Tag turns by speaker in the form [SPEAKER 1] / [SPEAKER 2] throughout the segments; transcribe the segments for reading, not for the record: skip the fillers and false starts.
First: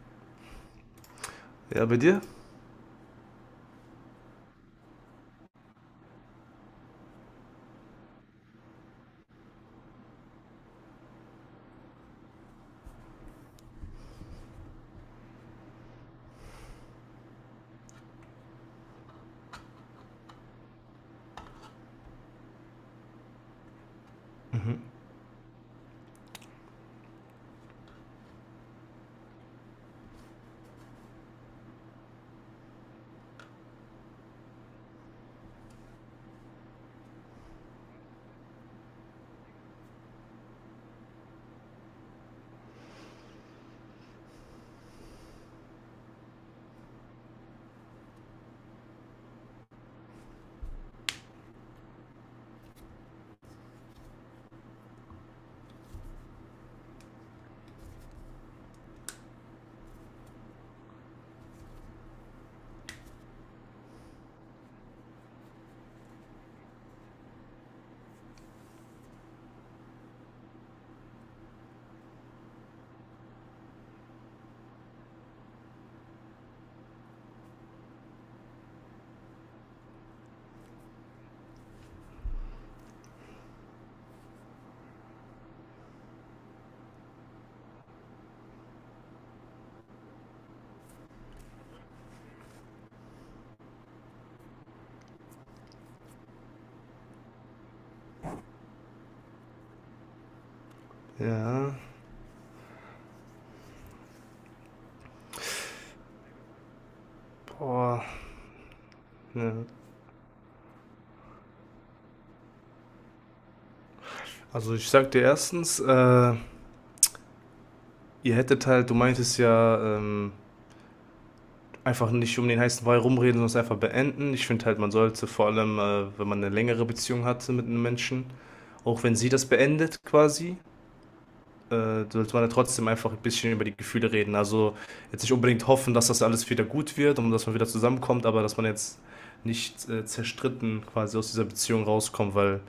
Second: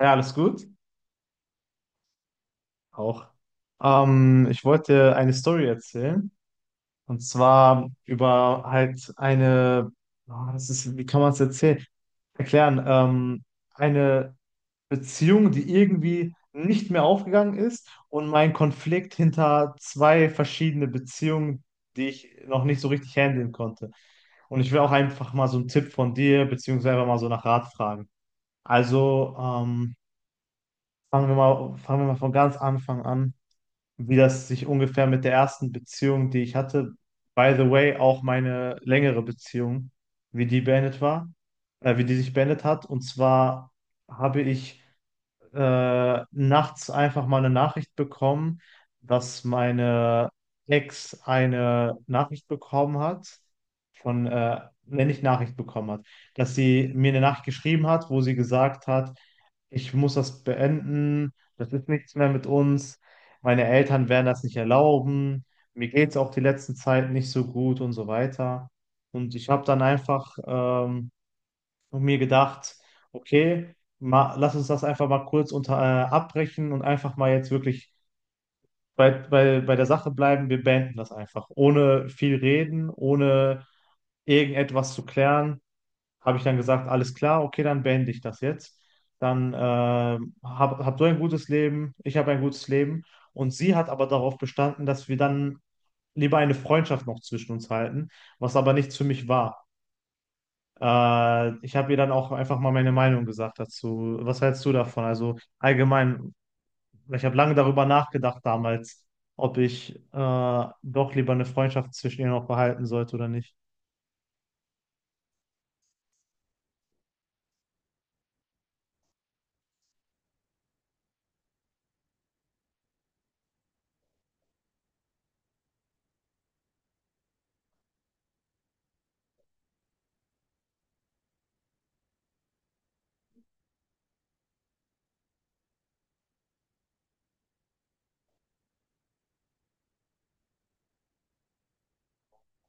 [SPEAKER 1] Ja, alles gut.
[SPEAKER 2] Ja, bei dir?
[SPEAKER 1] Auch. Ich wollte eine Story erzählen. Und zwar über halt eine, das ist, wie kann man es erzählen? Erklären. Eine Beziehung, die irgendwie nicht mehr aufgegangen ist, und mein Konflikt hinter zwei verschiedene Beziehungen, die ich noch nicht so richtig handeln konnte. Und ich will
[SPEAKER 2] Mhm.
[SPEAKER 1] auch einfach mal so einen Tipp von dir, beziehungsweise einfach mal so nach Rat fragen. Also, fangen wir mal von ganz Anfang an. Wie das sich ungefähr mit der ersten Beziehung, die ich hatte, by the way, auch meine längere Beziehung, wie die beendet war, wie die sich beendet hat. Und zwar habe ich nachts einfach mal eine Nachricht bekommen, dass meine Ex eine Nachricht bekommen hat, von, wenn ich Nachricht bekommen hat, dass sie mir eine Nachricht geschrieben hat, wo sie gesagt hat, ich muss das beenden, das ist nichts mehr mit uns, meine Eltern werden das nicht erlauben, mir geht es auch die letzten Zeit nicht so gut und so weiter. Und ich habe dann einfach und mir gedacht, okay, ma, lass uns das einfach mal kurz abbrechen und einfach mal jetzt wirklich bei der Sache bleiben. Wir beenden das einfach. Ohne viel reden, ohne irgendetwas zu klären, habe ich dann gesagt, alles klar, okay, dann beende ich das jetzt. Dann hab du ein gutes Leben, ich habe ein gutes Leben. Und sie hat aber darauf bestanden, dass wir dann lieber eine Freundschaft noch zwischen uns halten, was aber nichts für mich war.
[SPEAKER 2] Ja.
[SPEAKER 1] Ich habe ihr dann auch einfach mal meine Meinung gesagt dazu. Was hältst du davon? Also allgemein, ich habe lange darüber
[SPEAKER 2] Boah.
[SPEAKER 1] nachgedacht damals,
[SPEAKER 2] Ja.
[SPEAKER 1] ob ich doch lieber eine Freundschaft zwischen ihr noch behalten sollte oder nicht.
[SPEAKER 2] Also ich sag dir erstens, ihr hättet halt, du meintest ja, einfach nicht um den heißen Brei rumreden, sondern es einfach beenden. Ich finde halt, man sollte vor allem, wenn man eine längere Beziehung hatte mit einem Menschen, auch wenn sie das beendet quasi, sollte man ja trotzdem einfach ein bisschen über die Gefühle reden. Also jetzt nicht unbedingt hoffen, dass das alles wieder gut wird und dass man wieder zusammenkommt, aber dass man jetzt nicht zerstritten quasi aus dieser Beziehung rauskommt, weil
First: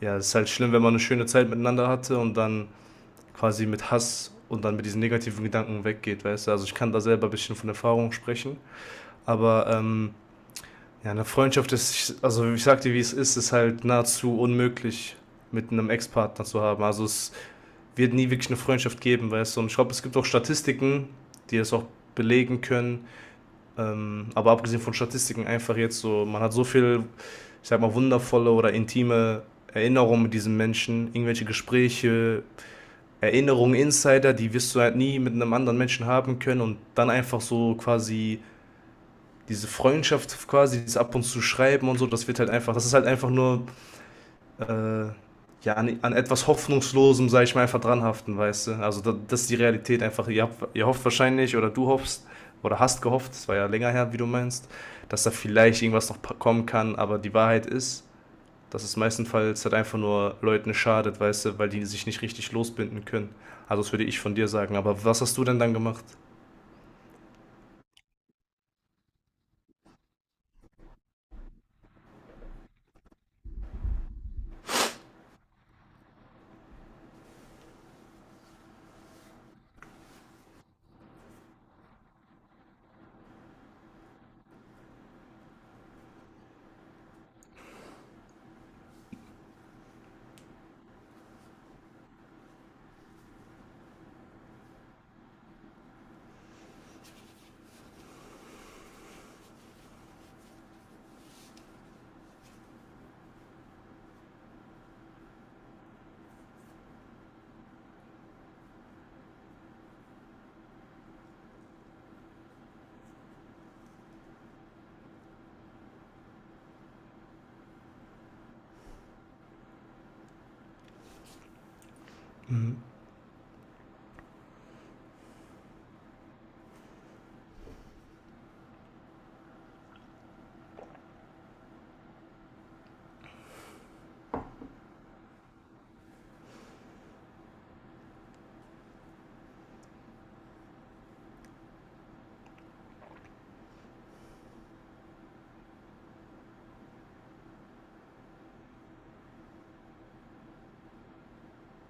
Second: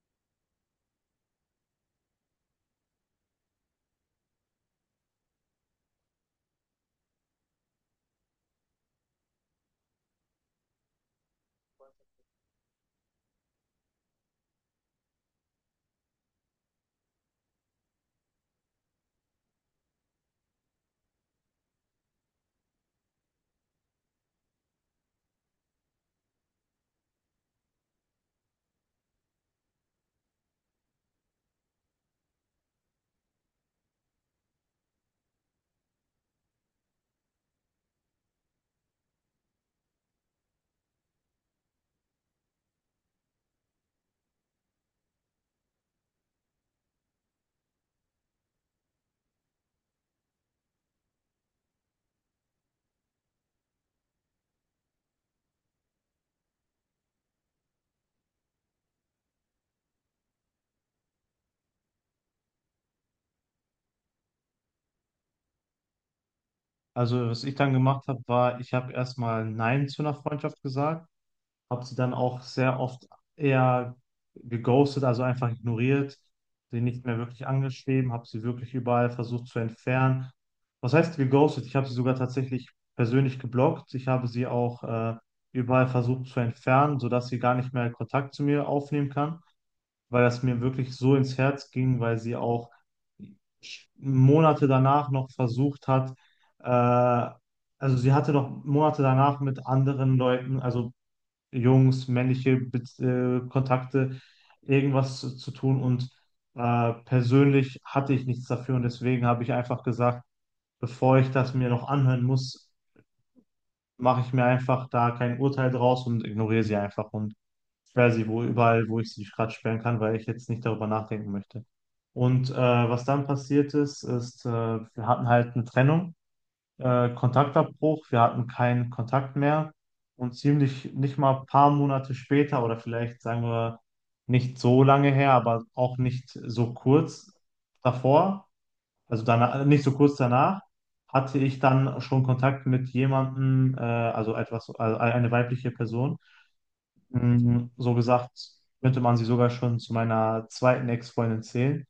[SPEAKER 2] ja, es ist halt schlimm, wenn man eine schöne Zeit miteinander hatte und dann quasi mit Hass und dann mit diesen negativen Gedanken weggeht, weißt du? Also ich kann da selber ein bisschen von Erfahrung sprechen, aber ja, eine Freundschaft ist, also ich sag dir, wie es ist, ist halt nahezu unmöglich mit einem Ex-Partner zu haben. Also es wird nie wirklich eine Freundschaft geben, weißt du? Und ich glaube, es gibt auch Statistiken, die das auch belegen können. Aber abgesehen von Statistiken einfach jetzt so, man hat so viel, ich sag mal, wundervolle oder intime Erinnerungen mit diesem Menschen, irgendwelche Gespräche, Erinnerungen, Insider, die wirst du halt nie mit einem anderen Menschen haben können und dann einfach so quasi diese Freundschaft quasi, dieses ab und zu schreiben und so, das wird halt einfach, das ist halt einfach nur äh, ja, an, an etwas Hoffnungslosem, sag ich mal, einfach dranhaften, weißt du? Also da, das ist die Realität einfach. Ihr habt, ihr hofft wahrscheinlich oder du hoffst oder hast gehofft, es war ja länger her, wie du meinst, dass da vielleicht irgendwas noch kommen kann, aber die Wahrheit ist, dass es meistenfalls halt einfach nur Leuten schadet, weißt du, weil die sich nicht richtig losbinden können. Also das würde ich von dir sagen. Aber was hast du denn dann gemacht?
[SPEAKER 1] Also was ich dann gemacht habe, war, ich habe erstmal Nein zu einer Freundschaft gesagt. Habe sie dann auch sehr oft eher geghostet, also einfach ignoriert, sie nicht mehr wirklich angeschrieben, habe sie wirklich überall versucht zu entfernen. Was heißt geghostet? Ich habe sie sogar tatsächlich persönlich geblockt. Ich habe sie auch überall versucht zu entfernen, sodass sie gar nicht mehr Kontakt zu mir aufnehmen kann, weil das mir wirklich so ins Herz ging, weil sie auch Monate danach noch versucht hat, äh, also sie hatte noch Monate danach mit anderen Leuten, also Jungs, männliche Kontakte, irgendwas zu tun. Und persönlich hatte ich nichts dafür, und deswegen habe ich einfach gesagt, bevor ich das mir noch anhören muss, mache ich mir einfach da kein Urteil draus und ignoriere sie einfach und sperre sie wo überall, wo ich sie gerade sperren kann, weil ich jetzt nicht darüber nachdenken möchte. Und
[SPEAKER 2] Mhm.
[SPEAKER 1] was dann passiert ist, ist, wir hatten halt eine Trennung, Kontaktabbruch. Wir hatten keinen Kontakt mehr und ziemlich nicht mal ein paar Monate später oder vielleicht sagen wir, nicht so lange her, aber auch nicht so kurz davor, also danach, nicht so kurz danach, hatte ich dann schon Kontakt mit jemandem, also etwas, also eine weibliche Person. So gesagt, könnte man sie sogar schon zu meiner zweiten Ex-Freundin zählen,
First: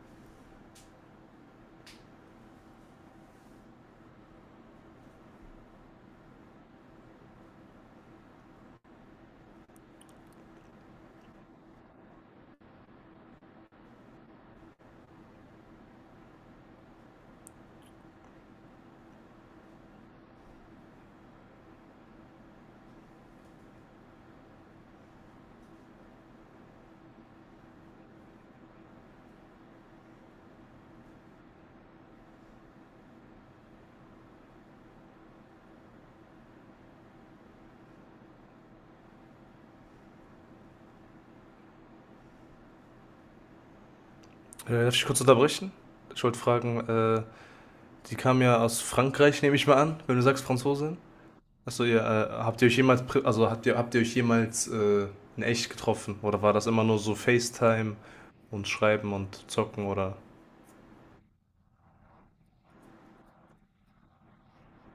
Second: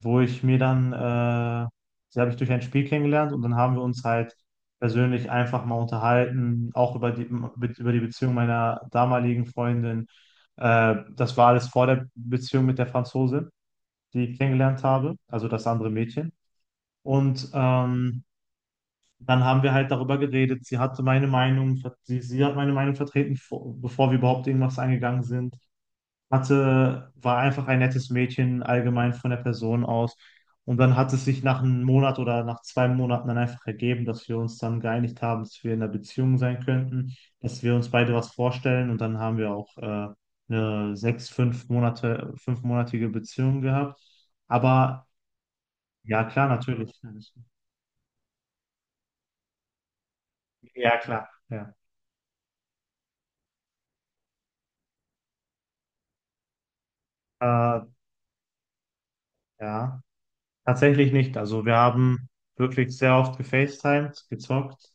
[SPEAKER 1] wo ich mir dann, sie habe ich durch ein Spiel kennengelernt, und dann haben wir uns halt persönlich einfach mal unterhalten, auch über die Beziehung meiner damaligen Freundin. Das war alles vor der Beziehung mit der Franzose, die ich kennengelernt habe, also das andere Mädchen. Und dann haben wir halt darüber geredet. Sie hatte meine Meinung, sie hat meine Meinung vertreten, bevor wir überhaupt irgendwas eingegangen sind, hatte, war einfach ein nettes Mädchen allgemein von der Person aus. Und dann hat es sich nach einem Monat oder nach 2 Monaten dann einfach ergeben, dass wir uns dann geeinigt haben, dass wir in einer Beziehung sein könnten, dass wir uns beide was vorstellen. Und dann haben wir auch eine sechs, 5 Monate, fünfmonatige Beziehung gehabt.
[SPEAKER 2] Darf ich
[SPEAKER 1] Aber
[SPEAKER 2] kurz unterbrechen? Ich
[SPEAKER 1] ja,
[SPEAKER 2] wollte
[SPEAKER 1] klar,
[SPEAKER 2] fragen,
[SPEAKER 1] natürlich.
[SPEAKER 2] die kam ja aus Frankreich, nehme ich mal an, wenn du sagst
[SPEAKER 1] Ja,
[SPEAKER 2] Franzosin.
[SPEAKER 1] klar. Ja.
[SPEAKER 2] Achso, ihr, habt ihr euch jemals, also habt ihr euch jemals in echt getroffen? Oder war das immer nur so
[SPEAKER 1] Äh,
[SPEAKER 2] FaceTime und Schreiben und Zocken
[SPEAKER 1] ja,
[SPEAKER 2] oder?
[SPEAKER 1] tatsächlich nicht. Also wir haben wirklich sehr oft gefacetimed, gezockt.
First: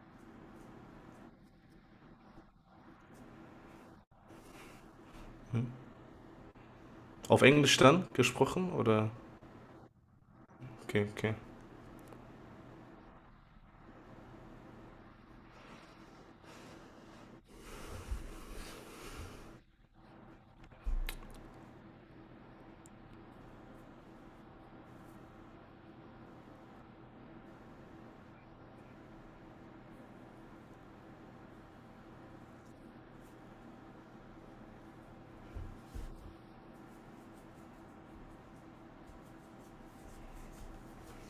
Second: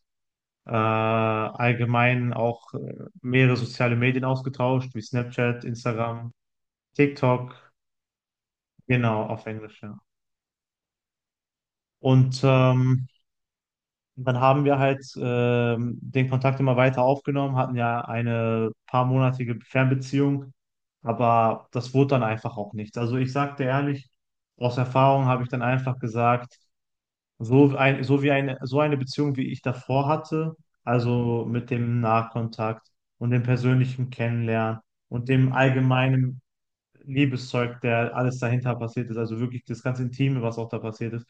[SPEAKER 1] Allgemein auch mehrere soziale Medien ausgetauscht, wie Snapchat,
[SPEAKER 2] Hm?
[SPEAKER 1] Instagram,
[SPEAKER 2] Auf
[SPEAKER 1] TikTok,
[SPEAKER 2] Englisch dann gesprochen? Oder?
[SPEAKER 1] genau, auf Englisch, ja.
[SPEAKER 2] Okay, okay.
[SPEAKER 1] Und dann haben wir halt den Kontakt immer weiter aufgenommen, hatten ja eine paarmonatige Fernbeziehung, aber das wurde dann einfach auch nichts. Also ich sagte ehrlich, aus Erfahrung habe ich dann einfach gesagt, so ein, so wie eine, so eine Beziehung, wie ich davor hatte, also mit dem Nahkontakt und dem persönlichen Kennenlernen und dem allgemeinen Liebeszeug, der alles dahinter passiert ist, also wirklich das ganze Intime, was auch da passiert ist.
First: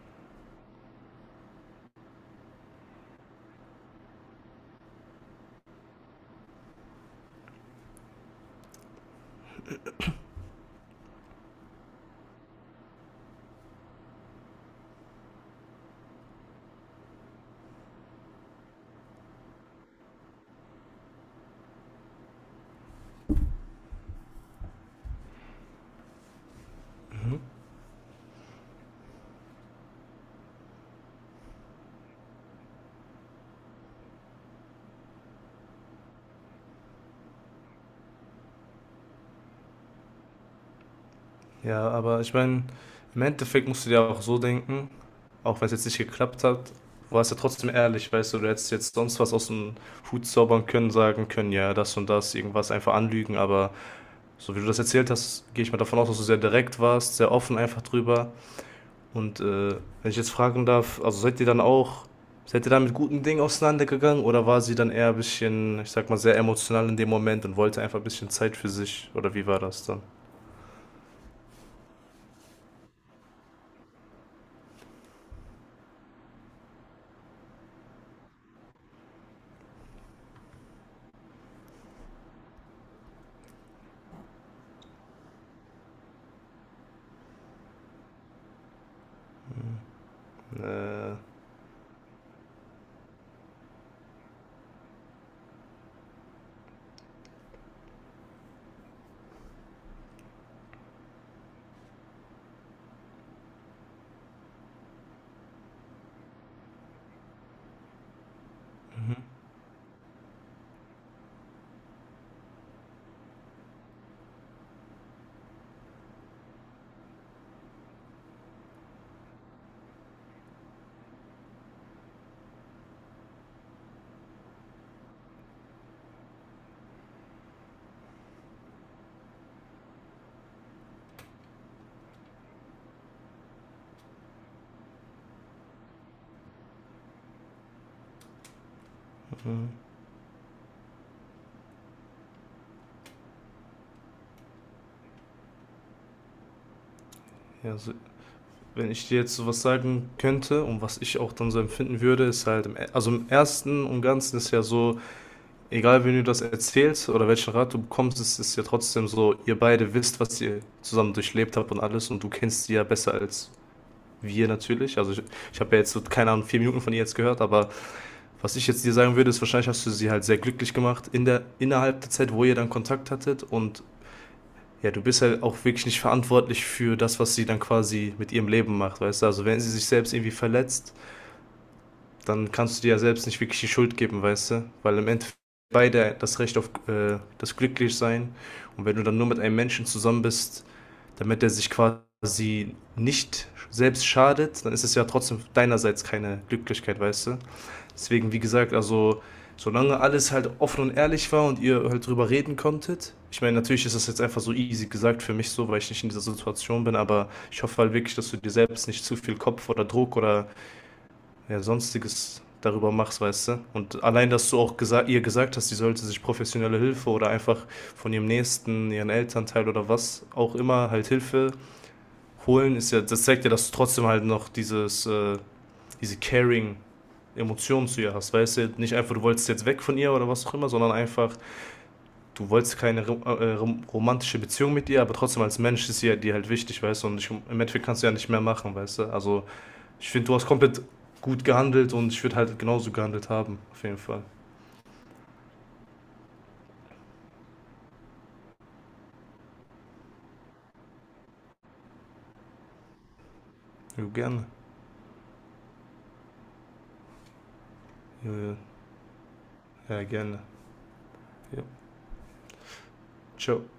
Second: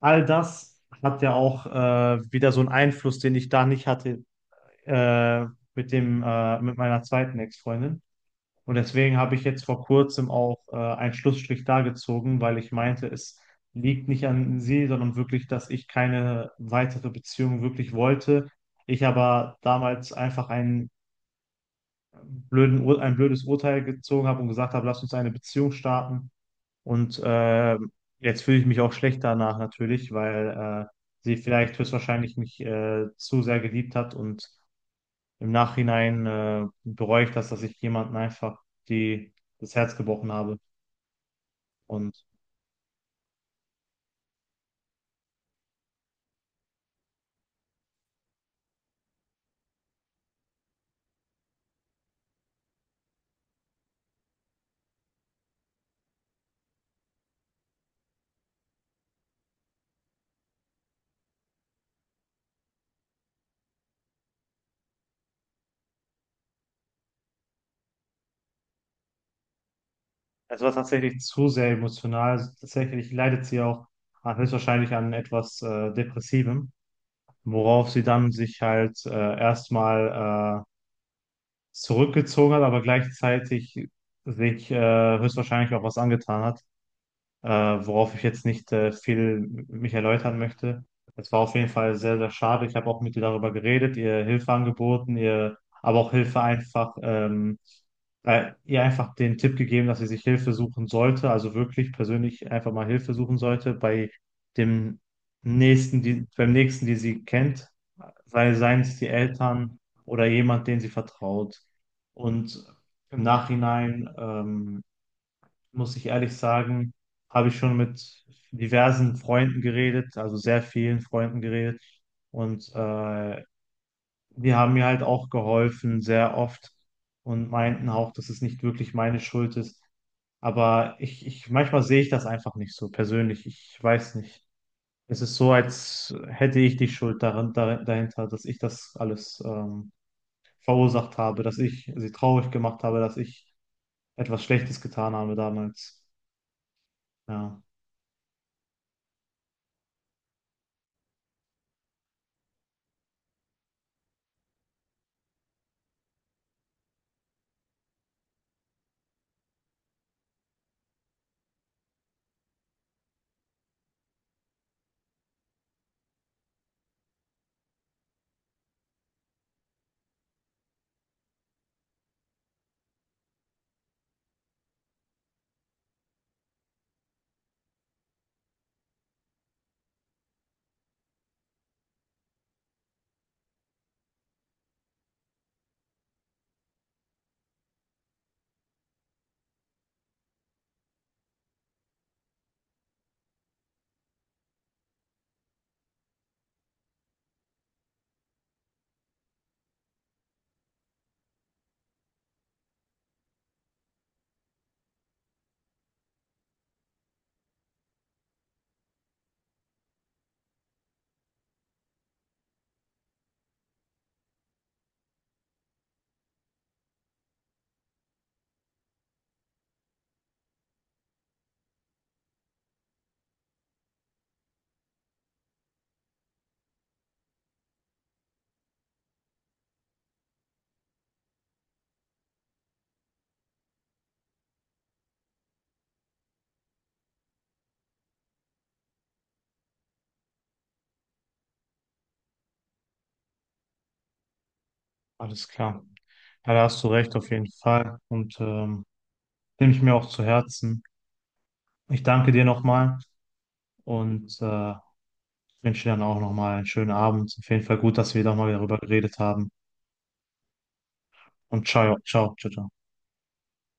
[SPEAKER 1] All das hat ja auch wieder so einen Einfluss, den ich da nicht hatte, äh, mit dem, mit meiner zweiten Ex-Freundin. Und deswegen habe ich jetzt vor kurzem auch einen Schlussstrich da gezogen, weil ich meinte, es liegt nicht an sie, sondern wirklich, dass ich keine weitere Beziehung wirklich wollte. Ich aber damals einfach ein blödes Urteil gezogen habe und gesagt habe, lass uns eine Beziehung starten. Und jetzt fühle ich mich auch schlecht danach natürlich, weil sie vielleicht höchstwahrscheinlich mich zu sehr geliebt hat, und im Nachhinein bereue ich das, dass ich jemanden einfach das Herz gebrochen habe.
[SPEAKER 2] Ja, aber
[SPEAKER 1] Und
[SPEAKER 2] ich meine, im Endeffekt musst du dir auch so denken, auch wenn es jetzt nicht geklappt hat, war es ja trotzdem ehrlich, weißt du, du hättest jetzt sonst was aus dem Hut zaubern können, sagen können, ja, das und das, irgendwas einfach anlügen, aber so wie du das erzählt hast, gehe ich mal davon aus, dass du sehr direkt warst, sehr offen einfach drüber. Und wenn ich jetzt fragen darf, also seid ihr dann auch, seid ihr dann mit guten Dingen auseinandergegangen oder war sie dann eher ein bisschen, ich sag mal, sehr emotional in dem Moment und wollte einfach ein bisschen Zeit für sich oder wie war das dann?
[SPEAKER 1] es war tatsächlich zu sehr emotional. Also tatsächlich leidet sie auch höchstwahrscheinlich an etwas Depressivem, worauf sie dann sich halt erstmal zurückgezogen hat, aber gleichzeitig sich höchstwahrscheinlich auch was angetan hat. äh, Worauf ich jetzt nicht viel mich erläutern möchte.
[SPEAKER 2] Äh,
[SPEAKER 1] Es war auf jeden Fall sehr, sehr schade. Ich habe auch mit ihr darüber geredet, ihr Hilfe angeboten, ihr, aber auch Hilfe einfach, ihr einfach den Tipp gegeben, dass sie sich Hilfe suchen sollte, also wirklich persönlich einfach mal Hilfe suchen sollte bei dem beim nächsten, die sie kennt, seien es die
[SPEAKER 2] mhm,
[SPEAKER 1] Eltern oder jemand, den sie vertraut. Und im Nachhinein, muss ich ehrlich sagen, habe ich schon mit diversen Freunden geredet, also sehr vielen Freunden geredet. Und die haben mir halt auch geholfen, sehr oft, und meinten auch, dass es nicht wirklich meine Schuld ist. Aber manchmal sehe ich das einfach nicht so persönlich. Ich weiß nicht. Es ist so, als hätte ich die Schuld daran, dahinter, dass ich das alles
[SPEAKER 2] mhm.
[SPEAKER 1] verursacht habe, dass ich sie traurig gemacht habe, dass ich etwas Schlechtes getan habe damals. Ja.
[SPEAKER 2] Ja, also, wenn ich dir jetzt sowas sagen könnte und was ich auch dann so empfinden würde, ist halt, also im Ersten und Ganzen ist ja so, egal wen du das erzählst oder welchen Rat du bekommst, es ist ja trotzdem so, ihr beide wisst, was ihr zusammen durchlebt habt und alles und du kennst sie ja besser als wir natürlich. Ich habe ja jetzt so, keine Ahnung, 4 Minuten von ihr jetzt gehört, aber was ich jetzt dir sagen würde, ist wahrscheinlich hast du sie halt sehr glücklich gemacht in der, innerhalb der Zeit, wo ihr dann Kontakt hattet und ja, du bist halt auch wirklich nicht verantwortlich für das, was sie dann quasi mit ihrem Leben macht, weißt du? Also wenn sie sich selbst irgendwie verletzt, dann kannst du dir ja selbst nicht wirklich die Schuld geben, weißt du? Weil im Endeffekt beide das Recht auf das Glücklichsein, und wenn du dann nur mit einem Menschen zusammen bist, damit er sich quasi nicht selbst schadet, dann ist es ja trotzdem deinerseits keine Glücklichkeit, weißt du? Deswegen, wie gesagt, also solange alles halt offen und ehrlich war und ihr halt drüber reden konntet. Ich meine, natürlich ist das jetzt einfach so easy gesagt für mich so, weil ich nicht in dieser Situation bin, aber ich hoffe halt wirklich, dass du dir selbst nicht zu viel Kopf oder Druck oder ja, sonstiges darüber machst, weißt du? Und allein, dass du auch gesa ihr gesagt hast, sie sollte sich professionelle Hilfe oder einfach von ihrem Nächsten, ihren Elternteil oder was auch immer halt Hilfe holen, ist ja, das zeigt ja, dass du trotzdem halt noch dieses, diese Caring Emotionen zu ihr hast. Weißt du, nicht einfach, du wolltest jetzt weg von ihr oder was auch immer, sondern einfach, du wolltest keine romantische Beziehung mit ihr, aber trotzdem als Mensch ist sie ja dir halt wichtig, weißt du, und ich, im Endeffekt kannst du ja nicht mehr machen, weißt du. Also, ich finde, du hast komplett gut gehandelt und ich würde halt genauso gehandelt haben, auf jeden Fall.
[SPEAKER 1] Alles klar. Ja, da hast du recht, auf jeden Fall. Und nehme ich mir auch zu Herzen. Ich danke dir nochmal
[SPEAKER 2] Jo,
[SPEAKER 1] und
[SPEAKER 2] gerne.
[SPEAKER 1] wünsche dir dann auch nochmal einen schönen Abend. Auf jeden Fall gut, dass wir nochmal
[SPEAKER 2] Jo.
[SPEAKER 1] darüber geredet haben.
[SPEAKER 2] Ja, gerne. Ja.
[SPEAKER 1] Und ciao, ciao, ciao, ciao.
[SPEAKER 2] Ciao.